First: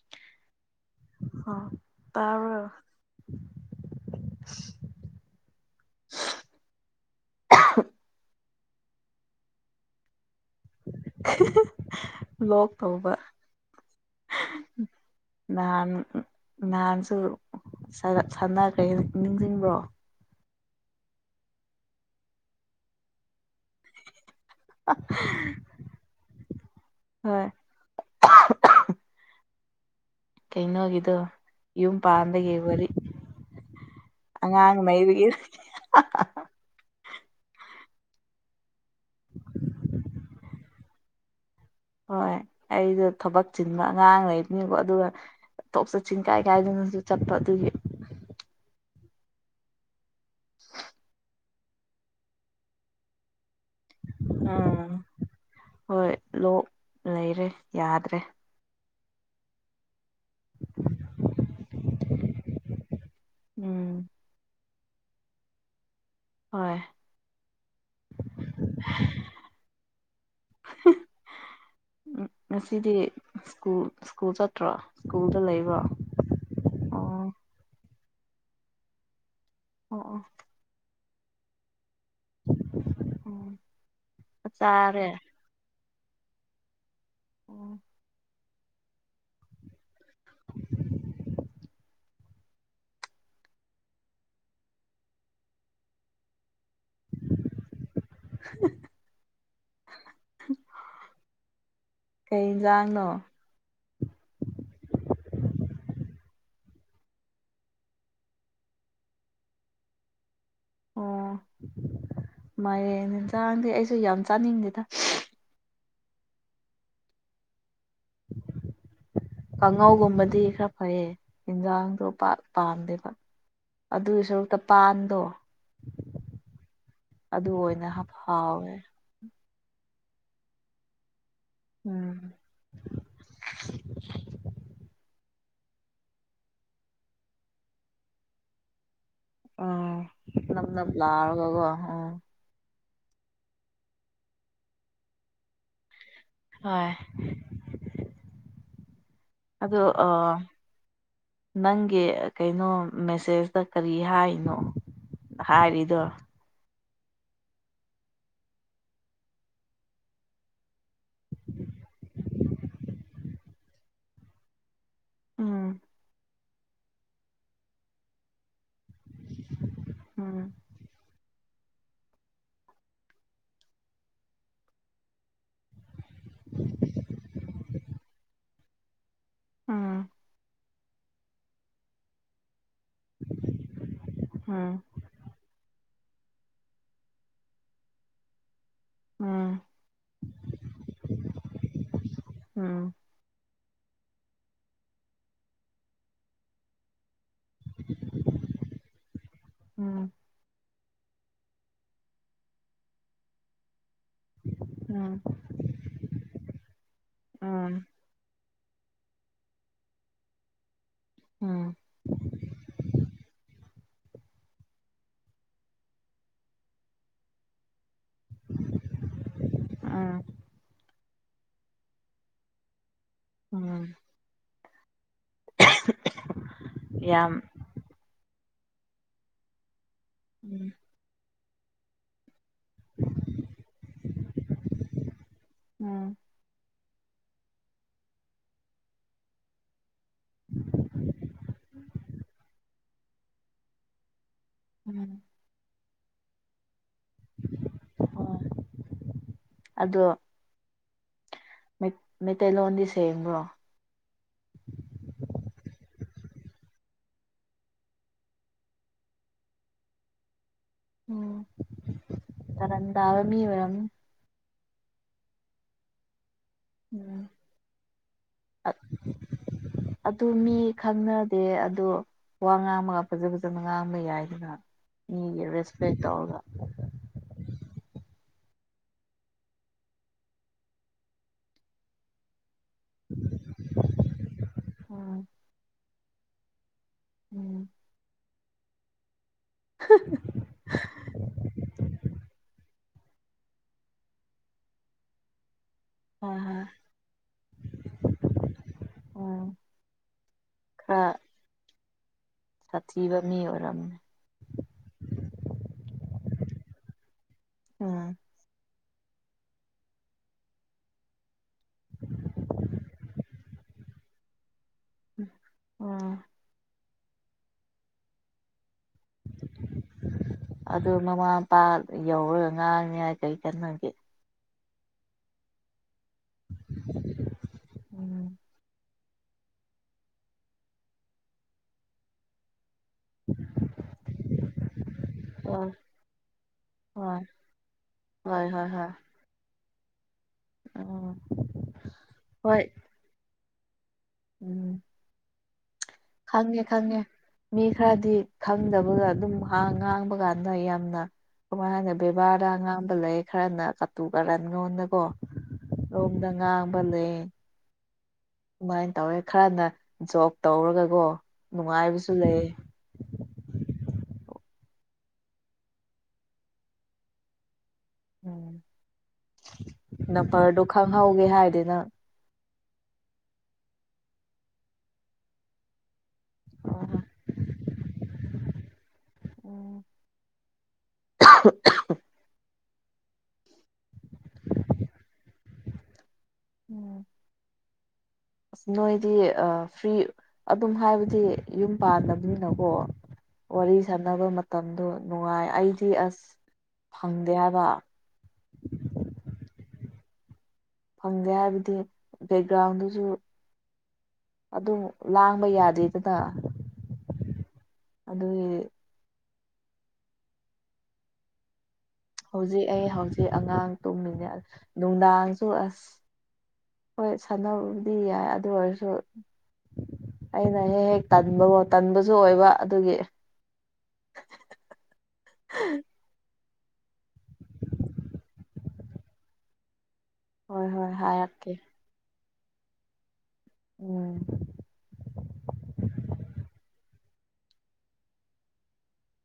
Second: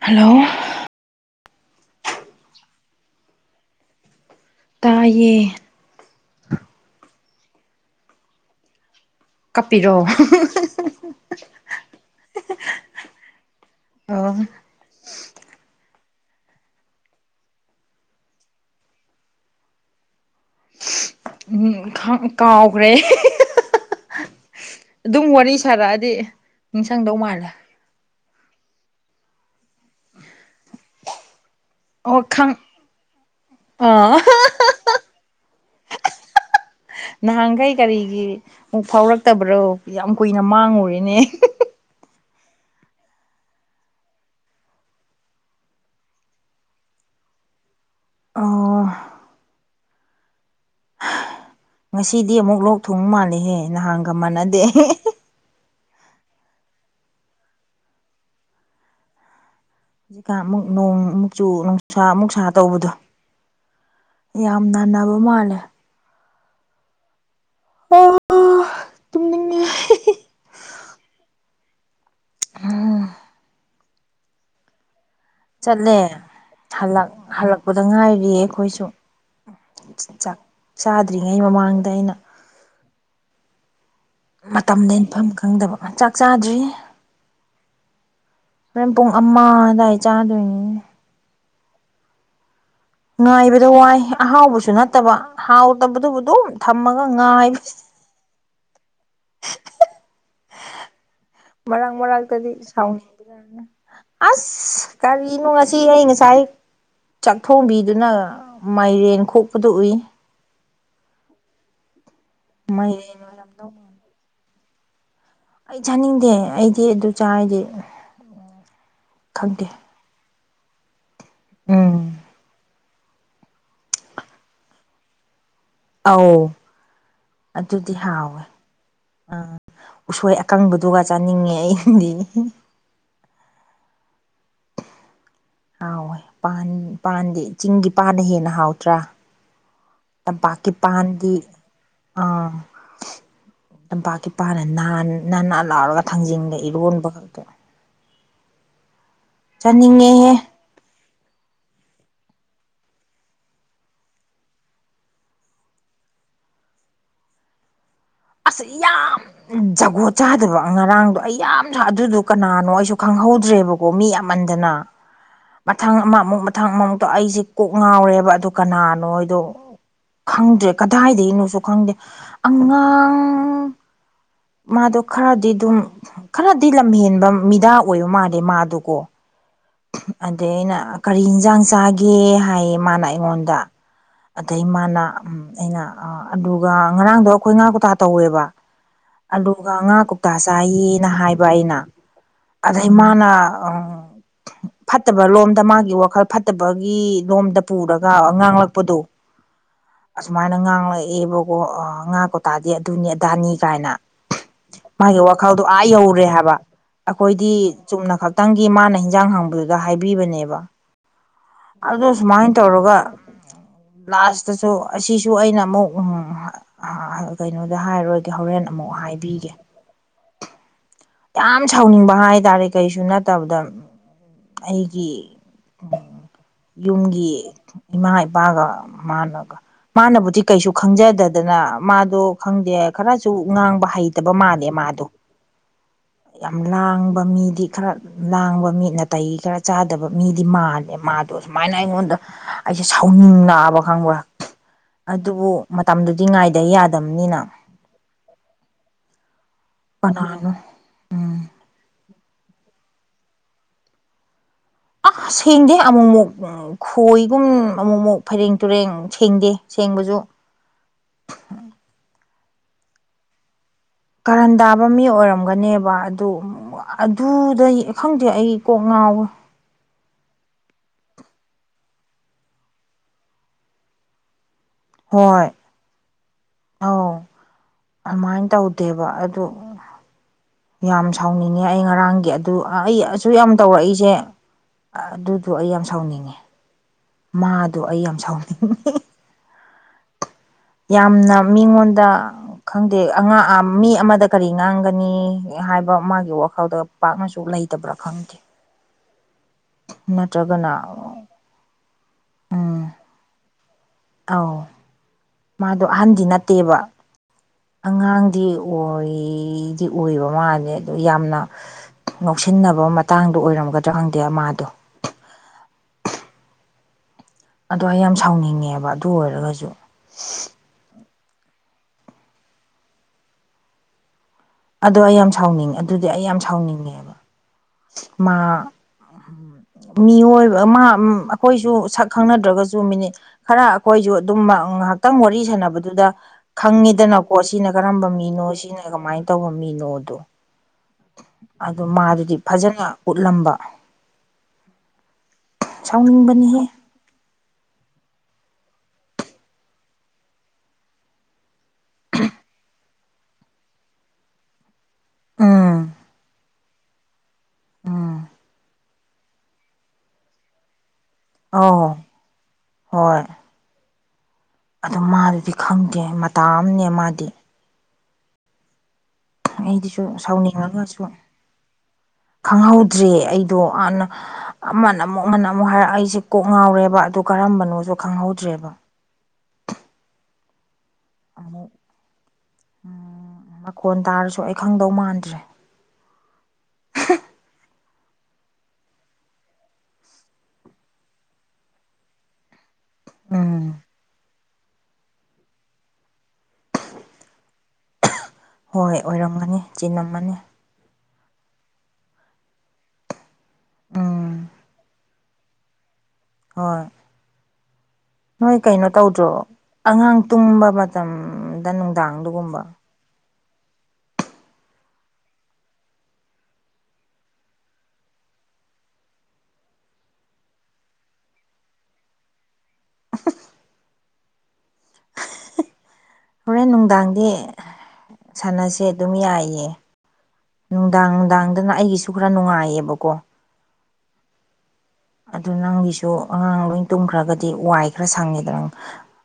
Hello ꯍ ꯇꯕꯔꯣ ꯇꯥꯏꯌꯦ ꯀꯥꯞꯄꯤꯔꯛꯑꯣ ꯂꯣꯛ ꯇꯧꯕ ꯑꯣ ꯥꯟ ꯥꯟꯁꯨ ꯁꯥꯟꯅ ꯀꯩ ꯍꯥꯏ ꯅꯤꯡꯁꯤꯡꯕ꯭ꯔꯣ ꯎ ꯀꯥꯎꯈ꯭ꯔꯦ ꯑꯗꯨꯝ ꯋꯥꯔꯤ ꯁꯥꯔꯛꯑꯗꯤ ꯅꯤꯡꯁꯪꯗꯧ ꯍꯣꯏ ꯃꯥꯜꯂꯦ ꯀꯩꯩꯅꯒꯗ ꯌꯨꯝ ꯑꯣ ꯄꯥꯟꯒꯦ ꯈꯪ ꯋꯥꯔꯤ ꯑꯥ ꯑꯉꯥꯡ ꯃꯩꯗꯨꯒ ꯅꯍꯥꯟꯈꯩ ꯀꯔꯤꯒꯤ ꯑꯃꯨꯛ ꯐꯥꯎꯔꯛꯇꯕ꯭ꯔꯣ ꯌꯥꯝ ꯀꯨꯏꯅ ꯃꯥꯡꯉꯨꯨꯔꯔꯤꯅꯦ ꯍꯣꯏ ꯑꯩꯗꯣ ꯊꯕꯛ ꯆꯤꯟꯕ ꯑꯉꯥꯡ ꯂꯩꯕꯅꯦꯕ ꯑꯗꯨꯒ ꯇꯣꯛ ꯆꯠ ꯆꯤꯡ ꯀꯥꯏ ꯀꯥꯏꯗꯨꯅꯁꯨ ꯆꯠꯄ ꯑꯗꯨꯒꯤ ꯑꯣ [unintelligible] ꯉꯁꯤꯗꯤ ꯑꯃꯨꯛ ꯂꯣꯛ ꯊꯣꯡ ꯃꯥꯜꯂꯦꯍꯦ ꯅꯍꯥꯟꯒ ꯃꯥꯟꯅꯗꯦ ꯎꯝ ꯍꯣꯏ ꯂꯣꯛ ꯂꯩꯔꯦ ꯌꯥꯗ꯭ꯔꯦ ꯍꯧꯖꯤꯛꯀꯥꯟ ꯑꯃꯨꯛ ꯅꯣꯡꯃꯨꯛꯆꯨ ꯅꯨꯡꯁꯥ ꯑꯃꯨꯛ ꯁꯥꯥ ꯇꯧꯕꯗꯣ ꯎꯝ ꯌꯥꯝ ꯅꯥꯟꯅꯕ ꯃꯥꯜꯂꯦ ꯍꯣꯏ ꯇꯨꯝꯅꯤꯡꯉꯦ [unintelligible] ꯎ ꯉꯁꯤꯗꯤ ꯁ꯭ꯀꯨꯜ ꯁ꯭ꯀꯨꯜ ꯆꯠꯇ꯭ꯔꯣ ꯁ꯭ꯀꯨꯜꯗ ꯂꯩꯕ꯭ꯔꯣ ꯆꯠꯂꯦ ꯑꯣ ꯍꯜꯂꯛꯄꯗ ꯉꯥꯏꯔꯤꯌꯦ ꯑꯩꯈꯣꯏꯁꯨ ꯑꯣ ꯆꯥꯛ ꯆꯥꯗ꯭ꯔꯤꯉꯩ ꯃꯃꯥꯡꯗ ꯑꯩꯅ ꯑꯣ ꯆꯥꯛ ꯃꯇꯝꯗ ꯆꯥꯔꯦ ꯏꯟꯐꯝ ꯈꯪꯗꯕ ꯆꯥꯛ ꯆꯥꯗ꯭ꯔꯤ ꯑꯣꯝ ꯃꯣꯔꯦꯟ ꯄꯨꯡ ꯑꯃ ꯑꯋꯥꯏ ꯆꯥꯗꯣꯏꯅꯤ ꯉꯥꯏꯕꯗ ꯋꯥꯏ ꯑꯍꯥꯎꯕꯁꯨ ꯅꯠꯇꯕ ꯍꯥꯎꯇꯕꯗꯨꯕꯨ ꯑꯗꯨꯝ ꯊꯝꯃꯒ ꯉꯥꯏ [unintelligible] ꯃꯔꯥꯡ ꯃꯔꯔꯥꯡ ꯀꯩ ꯀꯗꯤ ꯌꯦꯟꯖꯥꯡꯅꯣ ꯁꯥꯎꯟꯅ ꯑꯁ ꯀꯔꯤꯅꯣ ꯉꯁꯤ ꯑꯩ ꯉꯁꯥꯏ ꯆꯥꯛꯊꯣꯡꯕꯤꯗꯨꯅ ꯃꯥꯏꯔꯦꯟ ꯈꯣꯛꯄꯗ ꯎꯏ ꯃꯥꯦ ꯃꯥꯏꯔꯦꯟ ꯑꯣꯏꯔꯝꯗꯧ ꯌꯦꯟꯁꯥꯡꯗꯤꯦ ꯃꯥꯜꯂꯦ ꯑꯩꯁꯨ ꯌꯥꯝ ꯆꯥꯅꯤꯡꯗꯦꯗ ꯑꯩ ꯆꯥꯅꯤꯡꯗꯦ ꯑꯩꯗꯤ ꯑꯗꯨ ꯆꯥꯔꯗꯤ ꯈꯪꯗꯦ ꯀꯥꯡꯉꯧꯒꯨꯝꯕꯗꯤ ꯈꯔ ꯐꯩꯌꯦ ꯎꯝ ꯌꯦꯟꯖꯥꯡꯗꯣ ꯄꯥꯝꯗꯦꯕ ꯑꯗꯨꯒꯤ ꯁꯔꯨꯛꯇ ꯄꯥꯟꯗꯣ ꯑꯧ ꯑꯗꯨ ꯑꯣꯏꯅ ꯑꯗꯨꯗꯤ ꯍꯥꯎꯋꯦ ꯎꯝ ꯎꯁꯣꯏ ꯑꯀꯪꯕꯗꯨꯒ ꯆꯥꯅꯤꯡꯉꯦ ꯑꯩꯗꯤ ꯎꯝ ꯍꯥꯎꯣꯏ ꯄꯥꯟ ꯄꯥꯟꯗꯤ ꯆꯤꯡꯒꯤ ꯄꯥꯟꯅ ꯍꯦꯟꯅ ꯍꯥꯎꯇ꯭ꯔꯥ ꯇ ꯅꯞ ꯀꯤ ꯅꯞ ꯄꯥꯟꯗꯤ ꯂꯥꯎꯔꯒꯀꯣ ꯎꯝ ꯑꯝ ꯇꯝꯄꯥꯛꯀꯤꯄꯥꯥꯅ ꯅꯥꯅꯥ ꯂꯥꯎꯔꯒ ꯊꯥꯡꯖꯟꯒ ꯍꯣꯏ ꯏꯔꯣꯟꯕ ꯈꯛꯇꯣ ꯑꯗꯣ ꯑ ꯆꯥꯅꯤꯡꯉꯦꯍꯦ ꯅꯪꯒꯤ ꯀꯩꯅꯣ ꯃꯦꯁꯦꯁꯇ ꯀꯔꯤ ꯍꯥꯏꯅꯣ ꯍꯔꯤꯗꯨ ꯑꯁꯨ ꯌꯥꯝꯝ ꯖꯒꯣꯠ ꯆꯥꯗꯕ ꯉꯔꯥꯡꯗꯣ ꯑꯩ ꯌꯥꯝꯁꯨ ꯑꯗꯨꯗꯣ ꯀꯅꯥꯅꯣ ꯑꯩꯁꯨ ꯈꯪꯍꯧꯗ꯭ꯔꯦꯕꯣ ꯀꯣ ꯃꯤ ꯌꯥꯝꯃꯟꯗꯅ ꯎꯝ ꯃꯊꯪ ꯑꯃ ꯑꯃꯨꯛ ꯃꯊꯪ ꯑꯃꯃꯨꯛꯇꯣ ꯑꯩꯁꯦ ꯀꯣꯛ ꯉꯥꯎꯔꯦꯕ ꯑꯗꯨ ꯀꯅꯥꯅꯣ ꯅꯣꯏꯗꯣ ꯎꯝ ꯈꯪꯗ꯭ꯔꯦ ꯀꯗꯥꯏꯗꯒꯤꯅꯣꯁꯨ ꯈꯪꯗꯦ ꯑꯉꯥꯡ ꯃꯥꯗꯣ ꯈꯔꯗꯤ ꯑꯗꯨꯝ ꯈꯔꯗꯤ ꯂꯝꯍꯦꯟꯕ ꯃꯤꯗꯥ ꯑꯣꯏꯕ ꯃꯥꯜꯂꯦ ꯃꯥꯗꯨꯀꯣ ꯎꯝ ꯑꯗ ꯑꯩꯅ ꯀꯔꯤ ꯌꯦꯟꯁꯥꯡ ꯆꯥꯒꯦ ꯍꯥꯏ ꯃꯥꯅ ꯑꯩ ꯑꯩꯉꯣꯟꯗ ꯑꯗꯩ ꯎꯝ ꯃꯥꯅ ꯎꯝ ꯑꯩꯅ ꯑꯗꯨꯒ ꯉꯔꯥꯡꯗꯣ ꯑꯩꯈꯣꯏ ꯉꯥ ꯀꯊꯥ ꯇꯧꯋꯦꯕ ꯎꯝ ꯑꯂꯨꯒ ꯉꯥ ꯀꯧꯇꯥ ꯆꯥꯏꯌꯦꯅ ꯍꯥꯏꯕ ꯑꯩꯅ ꯑꯗꯩ ꯎꯝ ꯃꯥ ꯑ ꯑ ꯐꯠꯇꯕ ꯂꯣꯝꯗ ꯃꯥꯒꯤ ꯋꯥꯈꯜ ꯐꯠꯇꯕꯒꯤ ꯂꯣꯝꯗ ꯄꯨꯔꯒ ꯉꯥꯡꯂꯛꯄꯗꯣ ꯎꯝ ꯑꯁꯨꯃꯥꯏꯅ ꯉꯥꯡꯂꯛꯑꯦꯕꯀꯣ ꯉꯥꯀꯣꯇꯥꯥꯔꯗꯤ ꯑꯗꯨꯅꯦ ꯗꯥꯅꯤ ꯀꯥꯏꯅ ꯃꯥꯒꯤ ꯎꯝ ꯋꯥꯈꯜꯗꯣ ꯑꯥ ꯌꯧꯔꯦ ꯍꯥꯏꯕ ꯑꯩꯈꯣꯏꯗꯤ ꯎꯝ ꯆꯨꯝꯅ ꯈꯛꯇꯪꯒꯤ ꯃꯥꯅ ꯍꯟꯖꯥꯡ ꯍꯥꯡꯕꯗꯨꯗ ꯍꯥꯏꯕꯤꯕꯅꯦꯕ ꯎꯝ ꯑꯗꯨ ꯁꯨꯃꯥꯏꯅ ꯇꯧꯔꯒ ꯂꯥꯁꯇꯁꯨ ꯑꯁꯤꯁꯨ ꯑꯩꯅ ꯑꯃꯨꯛ ꯀꯩꯅꯣꯗ ꯍꯥꯏꯔꯣꯏꯒꯦ ꯍꯣꯔꯦꯟ ꯑꯃꯨꯛ ꯍꯥꯏꯕꯤꯒꯦ ꯑꯥ ꯌꯥꯝ ꯁꯥꯎꯅꯤꯡꯕ ꯍꯥꯏꯇꯥꯔꯦ ꯀꯩꯁꯨ ꯅꯠ ꯇꯧꯗꯪ ꯎꯝ ꯑꯩꯒꯤ ꯌꯥꯝ ꯌꯨꯝꯒꯤ ꯏꯃꯥ ꯏꯄꯥꯒ ꯃꯥꯅꯒ ꯃꯥꯅꯕꯨꯗꯤ ꯎꯝ ꯀꯩꯁꯨ ꯈꯪꯖꯗꯗꯅ ꯃꯥꯗꯣ ꯈꯪꯗꯦ ꯈꯔꯁꯨ ꯉꯥꯡꯕ ꯍꯩꯇꯕ ꯃꯥꯜꯂꯦ ꯃꯥꯗꯣ ꯎꯝ ꯌꯥꯝ ꯂꯥꯡꯕ ꯃꯤꯗꯤ ꯈꯔ ꯂꯥꯡꯕ ꯃꯤ ꯅꯥꯇꯩ ꯈꯔ ꯆꯥꯗꯕ ꯃꯤꯗꯤ ꯃꯥꯜꯂꯦ ꯃꯥꯗꯣ ꯁꯨꯃꯥꯏꯅ ꯑꯩꯉꯣꯟꯗ ꯑꯩꯁꯦ ꯁꯥꯎꯅꯤꯡ ꯂꯑꯕ ꯈꯪꯕ꯭ꯔꯥ ꯎꯝ ꯑꯗꯨꯕꯨ ꯃꯇꯝꯗꯨꯗꯤ ꯉꯥꯏꯗ ꯌꯥꯗꯕꯅꯤꯅ ꯍꯣꯏ ꯑꯗꯣ ꯀꯅꯥꯅꯣ ꯃꯩꯇꯩꯂꯣꯟꯗꯤ ꯁꯦꯡꯕ꯭ꯔꯣ ꯑꯥ ꯁꯦꯡꯗꯦ ꯑꯃꯨꯛꯃꯨꯛ ꯈꯣꯏꯒꯨꯝ ꯑꯃꯨꯃꯨꯛ ꯑꯃꯨꯃꯨꯛ ꯐꯩꯔꯦꯡ ꯇꯨꯔꯦꯡ ꯁꯦꯡꯗꯦ ꯁꯦꯡꯕꯁꯨ ꯎꯝ ꯀꯔꯟ ꯇꯥꯕ ꯃꯤ ꯑꯣꯏꯔꯝ ꯅꯤ ꯀꯔꯟ ꯇꯥꯕ ꯃꯤ ꯑꯣꯏꯔꯝꯒꯅꯦꯕ ꯑꯗꯨ ꯎꯝ ꯑꯗꯨꯗꯩ ꯈꯪꯗꯦ ꯑꯩ ꯀꯣꯛ ꯉꯥꯎꯋꯦ ꯑꯗꯨ ꯃꯤ ꯈꯪꯅꯗꯦ ꯑꯗꯣ ꯋꯥ ꯉꯥꯡꯕꯒ ꯐꯖ ꯐꯖꯅ ꯉꯥꯡꯕ ꯌꯥꯏꯗꯅ ꯃꯤꯒꯤ ꯍꯣꯏ ꯔꯦꯁꯄꯦꯛ ꯇꯧꯔꯒ ꯑꯧ ꯑꯗꯨꯃꯥꯏꯅ ꯇꯧꯗꯦꯕ ꯑꯗꯨ ꯌꯥꯝ ꯁꯥꯎꯅꯤꯡꯉꯦ ꯑꯩ ꯉꯔꯥꯡꯒꯤ ꯑꯗꯨ ꯑꯩ ꯑꯁꯨ ꯌꯥꯝ ꯇꯧꯔꯛꯏꯁꯦ ꯎꯝ ꯑꯗꯨꯗꯣ ꯑꯩ ꯌꯥꯝ ꯁꯥꯎꯅꯤꯡꯉꯦ꯫ ꯎꯝ ꯃꯥꯗꯣ ꯑꯩ ꯌꯥꯝ ꯁꯥꯎꯅꯤꯡ ꯍꯦ-ꯍꯦ꯫ ꯌꯥꯝꯅ ꯃꯤꯉꯣꯟꯗ ꯈꯪꯗꯦ ꯑꯥꯉꯥꯡ ꯃꯤ ꯑꯃꯗ ꯀꯔꯤ ꯉꯥꯡꯒꯅꯤ꯫ ꯍꯥꯏꯕ ꯃꯥꯒꯤ ꯍꯣꯏ ꯍꯣꯏ ꯋꯥꯈꯜꯗ ꯄꯥꯛꯅꯁꯨ ꯂꯩꯇꯕ꯭ꯔꯥ ꯈꯪꯗꯦ꯫ ꯎꯝ ꯅꯠꯇ꯭ꯔꯒꯅ ꯈꯔ ꯎꯝ ꯁꯥꯊꯤꯕ ꯃꯤ ꯑꯣꯏꯔꯝꯃꯦ꯫ ꯑꯧ ꯃꯥꯗꯣ ꯑꯍꯟꯗꯤ ꯅꯠꯇꯦꯕ ꯎꯝ ꯑꯉꯥꯡꯗꯤ ꯑꯣꯏꯗꯤ ꯑꯣꯏꯕ ꯃꯥꯜꯂꯦ ꯑꯗꯣ ꯌꯥꯝꯅ ꯉꯧꯁꯤꯟꯅꯕ ꯃꯇꯥꯡꯗꯣ ꯑꯣꯏꯔꯝꯒꯗ꯭ꯔꯥ ꯈꯪꯗꯦ ꯑꯃꯥꯗꯣ ꯎꯝ ꯑꯗꯣ ꯑꯩ ꯌꯥꯝ ꯁꯥꯎꯅꯤꯡꯉꯦꯕ ꯑꯗꯨ ꯑꯣꯏꯔꯒꯁꯨ ꯑꯗꯨ ꯃꯃꯥ ꯃꯄꯥ ꯌꯧꯔꯒ ꯉꯥꯡꯑꯦ ꯀꯩ ꯀꯅꯒꯦ꯫ ꯑꯗꯣ ꯑꯩ ꯌꯥꯝ ꯁꯥꯎꯅꯤꯡꯉ ꯑꯗꯨꯗꯤ ꯑꯩ ꯌꯥꯝ ꯁꯥꯎꯅꯤꯡꯉꯦꯕ ꯃꯥ ꯎꯝ ꯃꯤꯑꯣꯏꯕ ꯑꯃ-ꯎꯝ ꯑꯩꯈꯣꯏꯁꯨ ꯁꯛ ꯈꯪꯅꯒꯗ꯭ꯔꯁꯨ ꯃꯤꯅꯤꯠ ꯈꯔ ꯑꯩꯈꯣꯏꯁꯨ ꯑꯗꯨꯝ ꯉꯥꯏꯍꯥꯛꯇꯪ ꯋꯥꯔꯤ ꯍꯣꯏ ꯁꯥꯟꯅꯕꯗꯨꯗ ꯍꯣꯏ ꯈꯪꯉꯤꯗꯅꯀꯣ ꯁꯤꯅ ꯀꯔꯝꯕ ꯍꯣꯏ ꯃꯤꯅꯣ ꯍꯣꯏ ꯁꯤꯅ ꯍꯣꯏ ꯀꯃꯥꯏꯅ ꯇꯧꯕ ꯃꯤꯅꯣꯗꯣ꯫ ꯎꯝ ꯑꯗꯨ ꯃꯥꯗꯨꯗꯤ ꯍꯣꯏ ꯐꯖꯟꯅ ꯎꯠꯂꯝꯕ ꯎꯝ ꯈꯪꯉꯦ ꯁꯥꯎꯅꯤꯡꯕꯅꯤꯍꯦ ꯈꯪꯉꯦ꯫ ꯃꯤ ꯈꯔꯗꯤ ꯈꯪꯗꯕꯒ ꯑꯗꯨꯝ ꯍꯥ ꯉꯥꯡꯕ ꯀꯥꯟꯗ ꯌꯥꯝꯅ ꯀꯃꯥꯏꯅꯍꯥꯏꯅꯤ ꯕꯦꯕꯥꯔꯗ ꯉꯥꯡꯕ ꯂꯩ ꯈꯔꯅ ꯀꯥꯇꯨ ꯀꯥꯔꯟꯂꫭꯟꯗ ꯀꯣ ꯎꯝ ꯔꯣꯝꯗ ꯉꯥꯡꯕ ꯂꯩꯑꯦ꯫ ꯎꯝ ꯑꯗꯨꯃꯥꯏꯅ ꯇꯧꯋꯦ ꯈꯔꯅ ꯖꯣꯕ ꯇꯧꯔꯒꯀꯣ ꯑꯧ ꯅꯨꯡꯉꯥꯏꯕꯁꯨ ꯂꯩꯑꯦ꯫ ꯍꯣꯏ꯫ ꯑꯗꯨ ꯃꯥꯗꯨꯗꯤ ꯈꯪꯗꯦ ꯃꯇꯥ ꯑꯃꯅꯦ ꯃꯥꯗꯤ꯫ ꯎꯝ ꯑꯩꯗꯤꯁꯨ ꯅꯝꯕꯔꯗꯣ ꯁꯥꯎꯅꯤꯡꯉꯒꯁꯨ ꯈꯪꯍꯧꯒꯦ ꯍꯥꯏꯗꯅꯪ ꯈꯪꯍꯧꯗ꯭ꯔꯦ ꯑꯩꯗꯣ ꯑꯅ ꯑꯃꯅ ꯑꯃꯨꯛ ꯑꯃꯅ ꯑꯃꯨꯛ ꯍꯥꯏꯔꯛ ꯑꯩꯁꯦ ꯀꯣꯛ ꯉꯥꯎꯔꯦꯕ ꯑꯗꯨ ꯀꯔꯝꯕꯅꯣꯁꯨ ꯈꯪꯍꯧꯗ꯭ꯔꯦꯕ ꯑꯃꯨꯛ [inaudible] ꯎꯝ ꯃꯈꯣꯟ ꯇꯥꯔꯁꯨ ꯑꯩ ꯈꯪꯗꯧ ꯃꯥꯟꯗ꯭ꯔꯦ꯫ ꯎꯝ ꯑꯁ ꯅꯣꯏꯗꯤ ꯐ꯭ꯔꯤ ꯑꯗꯨꯝ ꯍꯥꯏꯕꯗꯤ ꯌꯨꯝ ꯄꯥꯟꯗꯕꯅꯤꯅꯀꯣ꯫ ꯎꯝ ꯋꯥꯔꯤ ꯁꯥꯟꯅꯕ ꯃꯇꯝꯗꯣ ꯅꯨꯡꯉꯥꯏ ꯑꯩꯗꯤ ꯑꯁ ꯐꯪꯗꯦ ꯍꯥꯏꯕ ꯍꯣꯏ ꯑꯣꯏꯔꯝꯒꯅꯤ ꯆꯤꯂꯝꯝꯃꯅꯤ꯫ ꯐꯪꯒꯦ ꯍꯥꯏꯕꯗꯤ ꯕꯦꯛꯒ꯭ꯔꯥꯎꯟꯗꯨꯁꯨ ꯎꯝ ꯑꯗꯨꯝ ꯂꯥꯡꯕ ꯌꯥꯗꯦꯗꯅ ꯍꯣꯏ ꯑꯗꯨꯒꯤ ꯅꯣꯏ ꯀꯩꯅꯣ ꯇꯧꯗ꯭ꯔꯣ ꯑꯉꯥꯡ ꯇꯨꯝꯕ ꯃꯇꯝꯗ ꯅꯨꯡꯗꯥꯡꯗꯨꯒꯨꯝꯕ ꯍꯧꯖꯤꯛ ꯑꯩ ꯍꯧꯖꯤꯛ ꯑꯉꯥꯡ ꯇꯨꯝꯃꯤꯟꯅ ꯅꯨꯡꯗꯥꯡꯁꯨ ꯑꯁ ꯍꯣꯏ ꯁꯥꯟꯅꯕꯕꯨꯗꯤ ꯌꯥꯏ ꯑꯗꯨ ꯑꯣꯏꯔꯁꯨ ꯑꯩꯅ ꯍꯦꯛ ꯍꯦꯛ ꯇꯟꯕꯣ ꯇꯟꯕꯁꯨ ꯑꯣꯏꯕ ꯑꯗꯨꯒꯤ꯫ [inaudible] ꯍꯣꯔꯦꯟ ꯅꯨꯡꯗꯥꯡꯗꯤ ꯁꯥꯟꯅꯁꯦ ꯑꯗꯨꯝ ꯌꯥꯏꯌꯦ꯫ ꯍꯣꯏ ꯍꯣꯏ ꯅꯨꯡꯗꯥꯡ ꯍꯥꯏꯔꯛꯀꯦ ꯅꯨꯡꯗꯥꯡꯗꯅ ꯑꯩꯒꯤꯁꯨ ꯈꯔ ꯅꯨꯡꯉꯥꯏꯌꯦꯕꯀꯣ꯫ ꯎꯝ ꯑꯗꯨ ꯅꯪꯒꯤꯁꯨ ꯑꯉꯥꯡ ꯂꯣꯏ ꯇꯨꯝꯈ꯭ꯔꯒꯗꯤ ꯋꯥꯏ ꯈꯔ ꯁꯪꯉꯦꯗ ꯅꯪ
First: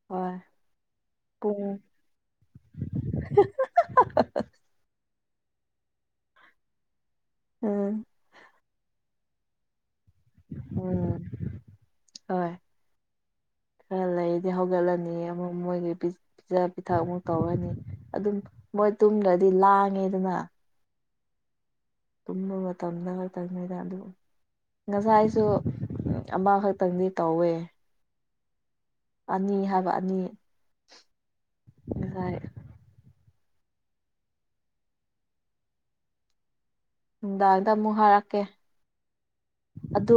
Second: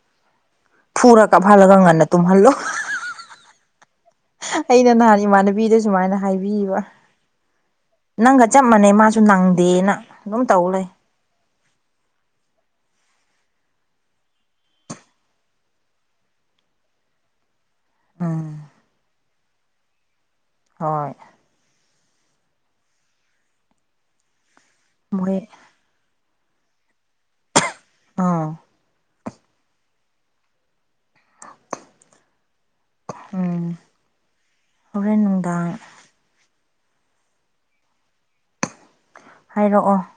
ꯍꯣꯏ ꯄꯨꯡ ꯇꯨꯝꯍꯜꯂꯣ ꯑꯩꯅ ꯅꯍꯥꯟ ꯏꯃꯥꯟꯅꯕꯤꯗ ꯁꯨꯃꯥꯏꯅ ꯍꯥꯏꯕꯤꯕ ꯑꯝ ꯅꯪꯒ ꯆꯞ ꯃꯥꯟꯅꯩ ꯃꯥꯁꯨ ꯅꯪꯗꯦꯅ ꯑꯗꯨꯝ ꯇꯧ ꯂꯩ ꯎꯝ ꯍ ꯈꯔ ꯂꯩꯔꯗꯤ ꯍꯧꯒꯠꯂꯅꯤ ꯑꯃꯨꯛ ꯃꯣꯏꯒꯤ ꯄꯤꯖ ꯄꯤꯊꯛ ꯑꯃꯨꯛ ꯇꯧꯔꯅꯤ ꯑꯗꯨꯝ ꯎꯝ ꯃꯣꯏ ꯇꯨꯝꯗ꯭ꯔꯗꯤ ꯂꯥꯡꯉꯦꯗꯅ ꯍꯣꯏ ꯇꯨꯝꯕ ꯃꯇꯝꯗ ꯈꯛꯇꯪꯅꯤꯗ ꯑꯗꯨ ꯃꯣꯏ ꯉꯁꯥꯏꯁꯨ ꯎꯝ ꯑꯃ ꯈꯛꯇꯪꯗꯤ ꯇꯧꯋꯦ ꯑꯥ ꯑꯅꯤ ꯍꯥꯏꯕ ꯑꯅꯤ ꯉꯁꯥꯏ ꯎꯝ ꯍꯣꯔꯦꯟ ꯅꯨꯡꯗꯥꯡ ꯅꯨꯡꯗꯥꯡꯗ ꯑꯃꯨꯛ ꯍꯥꯏꯔꯛꯀꯦ ꯍꯥꯏꯔꯛꯑꯣ ꯑꯗꯨ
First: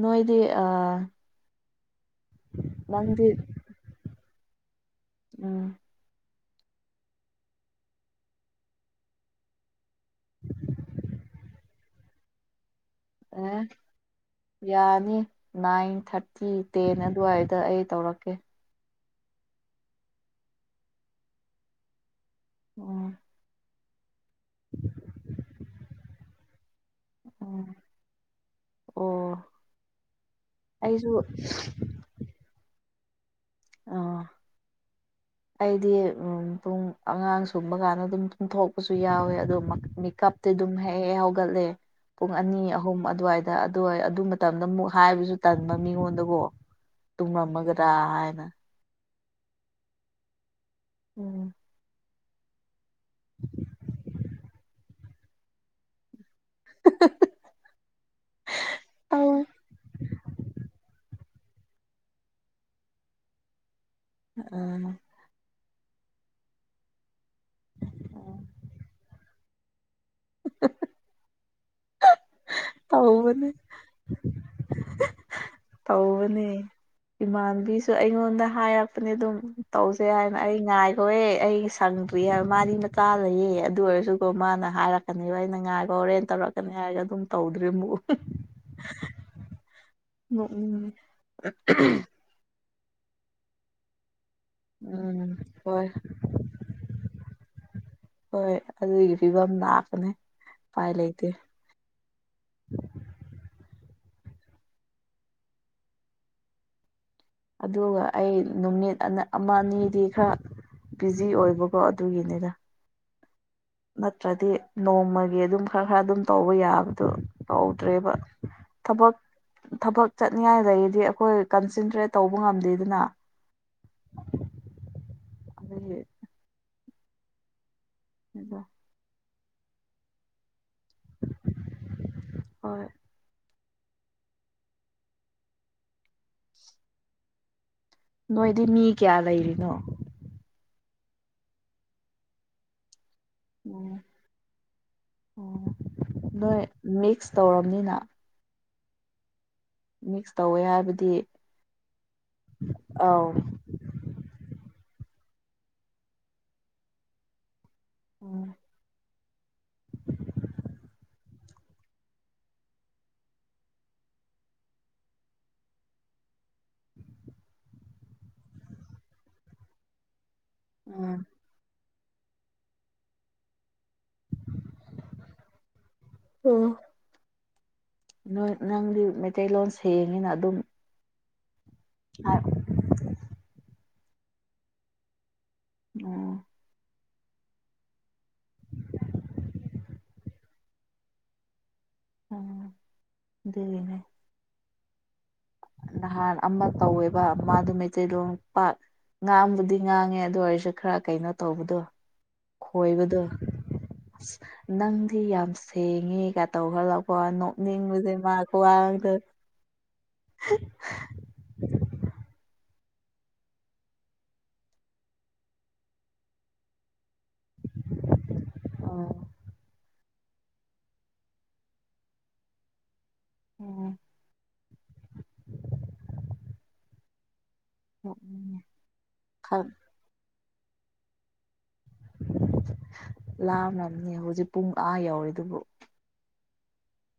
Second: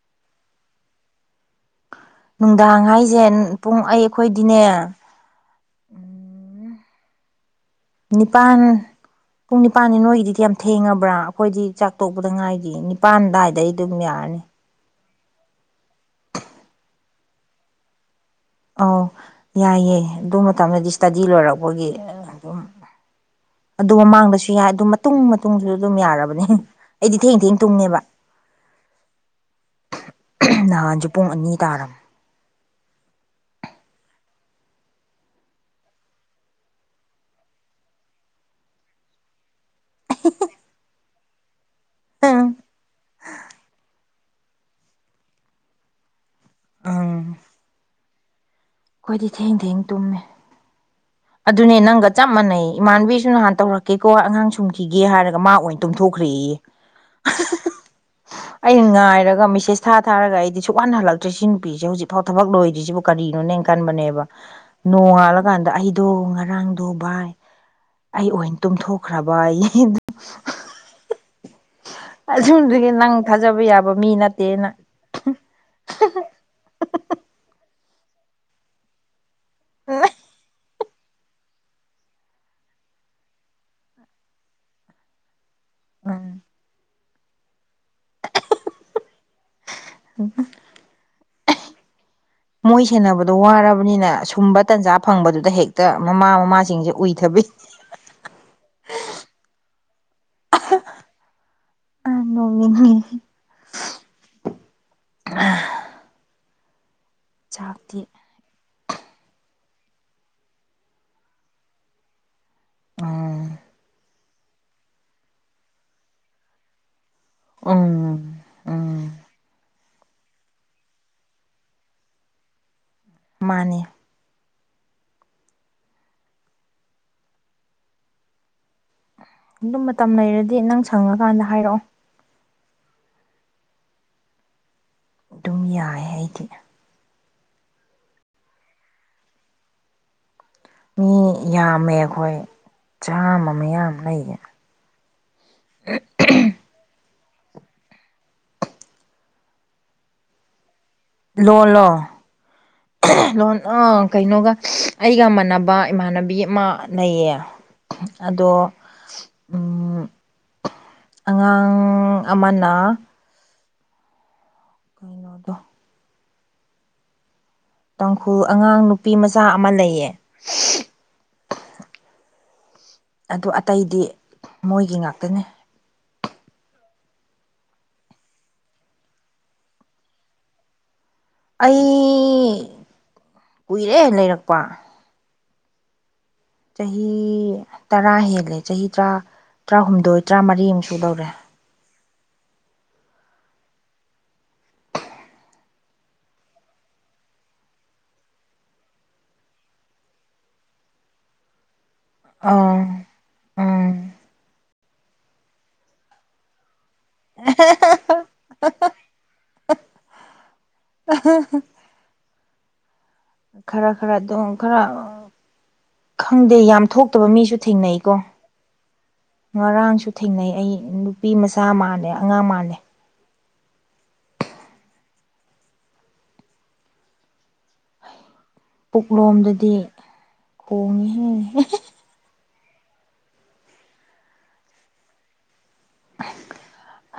ꯅꯣꯏꯗꯤ ꯑ ꯅꯨꯡꯗꯥꯡ ꯍꯥꯏꯁꯦ ꯄꯨꯡ ꯑꯩꯈꯣꯏꯗꯤꯅꯦ ꯎꯝ ꯅꯤꯄꯥꯟ ꯄꯨꯡ ꯅꯤꯄꯜꯅꯤ ꯅꯣꯏꯒꯤꯗꯤꯗꯤ ꯌꯥꯝ ꯊꯦꯡꯉꯕ꯭ꯔꯥ ꯑꯩꯈꯣꯏꯗꯤ ꯆꯥꯛ ꯇꯣꯛꯄꯗ ꯉꯥꯏꯒꯤ ꯑꯦ ꯄꯥꯟꯗꯥꯏꯗ ꯑꯗꯨꯝ ꯌꯥꯔꯅꯤ ꯌꯥꯅꯤ ꯅꯥꯏꯟ ꯊꯥꯔꯇꯤ ꯇꯦꯟ ꯑꯗꯨꯋꯥꯏꯗ ꯑꯩ ꯇꯧꯔꯛꯀꯦ ꯑꯧ ꯌꯥꯏꯌꯦꯦ ꯑꯗꯨ ꯃꯇꯝꯗꯗꯤ ꯏꯁ꯭ꯇꯗꯤ ꯂꯣꯏꯔꯛꯄꯒꯤ ꯑꯗꯨꯝ ꯎꯝ ꯑꯗꯨ ꯃꯃꯥꯡꯗ ꯁꯤ ꯁꯤ ꯌꯥ ꯑꯗꯨ ꯃꯇꯨꯡ ꯃꯇꯨꯡꯁꯨ ꯑꯗꯨꯝ ꯌꯥꯔꯕꯅꯤ ꯑꯩꯗꯤ ꯊꯦꯡ ꯏ ꯊꯦꯡ ꯎꯝ ꯇꯨꯡꯉꯦꯕ ꯑꯣ ꯅꯍꯥꯟꯁꯨ ꯑꯩꯁꯨ ꯄꯨꯡ ꯑꯅꯤ ꯇꯥꯔꯕꯝ ꯑꯥ ꯑꯩꯗꯤ ꯄꯨꯡ ꯑꯉꯥꯡ ꯁꯨꯝꯕ ꯀꯥꯟꯗ ꯑꯗꯨꯝ ꯄꯨꯡ ꯊꯣꯛꯄꯁꯨ ꯌꯥꯎꯋꯦ ꯑꯗꯨ ꯃꯦꯀꯞꯇꯤ ꯑꯗꯨꯝ ꯍꯦꯛ ꯍꯦꯛ ꯍꯧꯒꯠꯂꯦ ꯄꯨꯡ ꯑꯪ ꯑꯅꯤ ꯑꯍꯨꯝ ꯑꯗꯨꯋꯥꯏꯗ ꯑꯗꯨꯏ ꯑꯗꯨ ꯃꯇꯝꯗ ꯑꯃꯨꯛ ꯍꯥꯏꯕꯁꯨ ꯇꯟꯕ ꯃꯤꯉꯣꯟꯗꯀꯣ ꯇꯨꯝꯂꯝꯝꯃꯒ꯭ꯔꯥ ꯍꯥꯏꯅ ꯑꯩꯈꯣꯏꯗꯤ ꯊꯦꯡ ꯊꯦꯡ ꯇꯨꯝꯃꯦ ꯎꯝ ꯑꯗꯨꯅꯦ ꯅꯪꯒ ꯆꯞ ꯃꯥꯟꯅꯩ ꯏꯃꯥꯟꯅꯕꯤꯁꯨ ꯅꯍꯥꯟ ꯇꯧꯔꯛꯀꯦꯀꯣ ꯑꯉꯥꯡ ꯁꯨꯝꯈꯤꯒꯦ ꯍꯥꯏꯔꯒ ꯃꯥ ꯑꯣꯏꯅꯤ ꯇꯨꯝꯊꯣꯛꯈ꯭ꯔꯦꯏ ꯑꯩꯅ ꯉꯥꯏꯔꯒ ꯇꯧ ꯃꯤꯁꯦꯁ ꯊꯥ ꯊꯥꯔꯒ ꯑꯩꯗꯤ ꯁꯨꯛ ꯋꯥꯅ ꯍꯜꯂꯛꯇꯦ ꯍꯧꯖꯤꯛ ꯐ ꯊꯕꯛ ꯂꯣꯏꯗꯔꯤꯁꯤꯕꯨ ꯀꯔꯤꯅꯣꯅꯦ ꯀꯟꯕꯅꯦꯕ ꯑ ꯅꯣꯡꯉꯥꯜꯂ ꯀꯥꯟꯗ ꯑꯗꯣ ꯉꯔꯥꯡꯗꯣ ꯚꯥꯏ ꯑꯩ ꯑꯣꯏꯅ ꯇꯨꯝꯊꯣꯛꯈ꯭ꯔꯕ ꯑꯁꯨꯝꯕꯗꯨꯒꯤ ꯅꯪ ꯇꯧꯕꯅꯦ ꯊꯥꯖꯕ ꯌꯥꯕ ꯃꯤ ꯅꯠꯇꯦꯅ ꯇꯧꯅꯦ ꯏꯃꯥꯟꯕꯤ ꯁꯨ ꯑꯩꯉꯣꯟꯗ ꯍꯥꯏꯔꯛꯄꯅꯦ ꯑꯗꯨꯝ ꯇꯧꯁꯦ ꯍꯥꯏꯅ ꯑꯩ ꯉꯥꯏ ꯍꯣꯏꯍꯦ ꯑꯩ ꯁꯪꯗ꯭ꯔꯤꯕ ꯃꯥꯗꯤ ꯃꯆꯥ ꯂꯩꯌꯦ ꯑꯗꯨ ꯑꯣꯏꯔꯁꯨꯀꯣ ꯃꯥꯅ ꯍꯥꯏꯔꯛꯀꯅꯦꯕ ꯑꯩꯅ ꯉꯥꯏꯈ ꯍꯣꯔꯦꯟ ꯎꯝ ꯇꯧꯔꯛꯀꯅꯤ ꯍꯥꯏꯔꯒ ꯑꯗꯨꯝ ꯇꯧꯗ꯭ꯔꯤ ꯑꯃꯨꯛ ꯎꯝ ꯎꯝ ꯃꯣꯏ ꯁꯦꯟꯅꯕꯗꯣ ꯋꯥꯔꯕꯅꯤꯅ ꯑꯁꯨꯝꯕ ꯇꯟꯖꯥ ꯎꯝ ꯐꯪꯕꯗꯨꯗ ꯍꯦꯛꯇ ꯍꯣꯏ ꯃꯃꯥ ꯃꯃꯥꯁꯤꯡꯁꯦ ꯎꯏꯊꯕꯤ ꯍꯣꯏ ꯑꯗꯨꯒꯤ ꯐꯤꯕꯝ ꯂꯥꯛꯄꯅꯦ ꯎꯄꯥꯏ ꯂꯩꯇꯦ [unintelligible] ꯆꯥꯛꯇꯤ ꯑꯗꯨꯒ ꯑꯩ ꯅꯨꯃꯤꯠ ꯑ ꯑꯃ ꯑꯅꯤꯗꯤ ꯈꯔ ꯕꯤꯖꯤ ꯑꯣꯏꯕꯀꯣ ꯑꯗꯨꯒꯤꯅꯤꯗ ꯎꯝ ꯅꯠꯇ꯭ꯔꯗꯤ ꯅꯣꯡꯃꯒꯤ ꯑꯗꯨꯝ ꯈꯔ ꯈꯔ ꯑꯗꯨꯝ ꯇꯧꯕ ꯌꯥꯕꯗꯣ ꯇꯧꯗ꯭ꯔꯦꯕ ꯎꯝ ꯎꯝ ꯊꯕꯛ ꯊꯕꯛ ꯆꯠꯅꯤꯡꯉꯥꯏ ꯂꯩꯔꯗꯤ ꯑꯩꯈꯣꯏ ꯀꯟꯁꯦꯟꯇ꯭ꯔꯦꯠ ꯇꯧꯕ ꯉꯝꯗꯦꯗꯅ ꯃꯥꯅꯤ ꯑꯗꯨꯒꯤ ꯑꯩꯗꯣ ꯑꯗꯨꯝ ꯃꯇꯝ ꯂꯩꯔꯗꯤ ꯅꯪ ꯁꯪꯉꯀꯥꯟꯗ ꯍꯥꯏꯔꯛꯑꯣ ꯍꯣꯏ ꯑꯗꯨꯝ ꯌꯥꯏꯌ‌ꯦ ꯑꯩꯗꯤ ꯅꯣꯏꯗꯤ ꯃꯤ ꯀꯌꯥ ꯂꯩꯔꯤꯅꯣ ꯃꯤ ꯌꯥꯝꯃꯦ ꯑꯩꯈꯣꯏ ꯆꯥꯝꯃ ꯎꯝ ꯃꯌꯥꯃꯨꯛ ꯂꯩꯌꯦ ꯑꯣ ꯅꯣꯏ ꯃꯤꯛꯁ ꯇꯧꯔꯝꯅꯤꯅ ꯃꯤꯛꯁ ꯇꯧꯋꯦ ꯍꯥꯏꯕꯗꯤ ꯂꯣꯟꯜꯂꯣ ꯑꯥꯎ ꯂꯣꯟ ꯑ ꯀꯩꯅꯣꯒ ꯑꯩꯒ ꯃꯥꯟꯅꯕ ꯏꯃꯥꯟꯅꯕꯤ ꯑꯃ ꯂꯩꯌꯦ ꯎꯝ ꯑꯗꯣ ꯎꯝ ꯑꯉꯥꯡ ꯑꯃꯅ [unintelligible] [inaudible] ꯇꯥꯡꯈꯨꯜ ꯑꯉꯥꯡ ꯅꯨꯄꯤ ꯃꯆꯥ ꯑꯃ ꯂꯩꯌꯦ ꯎꯝ ꯑꯗꯨ ꯑꯇꯩꯗꯤ ꯃꯣꯏꯒꯤ ꯉꯥꯛꯇꯅꯦ ꯑꯣ ꯅꯣꯏ ꯅꯪꯗꯤ ꯃꯩꯇꯩꯂꯣꯟ ꯁꯦꯡꯉꯤꯅ ꯑꯗꯨꯝ ꯑꯩ ꯀꯨꯏꯔꯦ ꯂꯩꯔꯛꯄ ꯑꯣ ꯆꯍꯤ ꯇꯔꯥ ꯍꯦꯜꯂꯦ ꯆꯍꯤ ꯇꯔꯥ ꯇꯔꯥꯍꯨꯝꯗꯣꯏ ꯇꯔꯥꯃꯔꯤꯃꯨꯛ ꯁꯨꯗꯧꯔꯦ ꯑꯣ ꯑꯗꯨꯒꯤꯅꯦ ꯅꯍꯥꯟ ꯑꯃ ꯇꯧꯋꯦꯕ ꯃꯥꯗꯨ ꯃꯩꯇꯩꯂ‌ꯣꯟ ꯄꯥꯛ ꯉꯥꯡꯕꯨꯗꯤ ꯉꯥꯡꯉꯦ ꯑꯗꯨ ꯑꯣꯏꯔꯁꯨ ꯈꯔ ꯀꯩꯅꯣ ꯇꯧꯕꯗꯣ ꯑꯥ ꯈꯣꯏꯕꯗꯣ ꯎꯝ ꯑꯁ ꯅꯪꯗꯤ ꯌꯥꯝ ꯁꯦꯡꯉꯦꯒ ꯇꯧꯕ ꯍ‌ꯣꯏ ꯅ‌ꯣꯛꯅꯤꯡꯕꯁꯤ ꯃꯥꯏ ꯈꯨꯉꯥꯡꯗ‌ꯣ [unintelligible] [unintelligible] ꯈꯔ ꯈꯔ ꯑꯗꯨꯝ ꯈꯔ ꯈꯪꯗꯦ ꯌꯥꯝ ꯊꯣꯛ ꯊ‌ꯣꯛꯇꯕ ꯃꯤꯁꯨ ꯊꯦꯡꯅꯩꯀꯣ ꯉꯔꯥꯡꯁꯨ ꯊꯦꯡꯅꯩ ꯑꯩ ꯅꯨꯄꯤ ꯃꯆꯥ ꯃꯥꯜꯂ‌ꯦ ꯑꯉꯥꯡ ꯃꯥꯜꯗ‌ꯦ ꯑꯣ [inaudible] ꯑꯣ ꯄꯨꯛꯂꯣꯝꯗꯗꯤ ꯈꯣꯡꯉꯦ ꯍꯦ ꯂꯥꯝꯔꯝꯅꯤ ꯍꯧꯖꯤꯛ ꯄꯨꯡ ꯑꯥ ꯌꯧꯔꯤ ꯗꯨꯕꯨ [inaudible]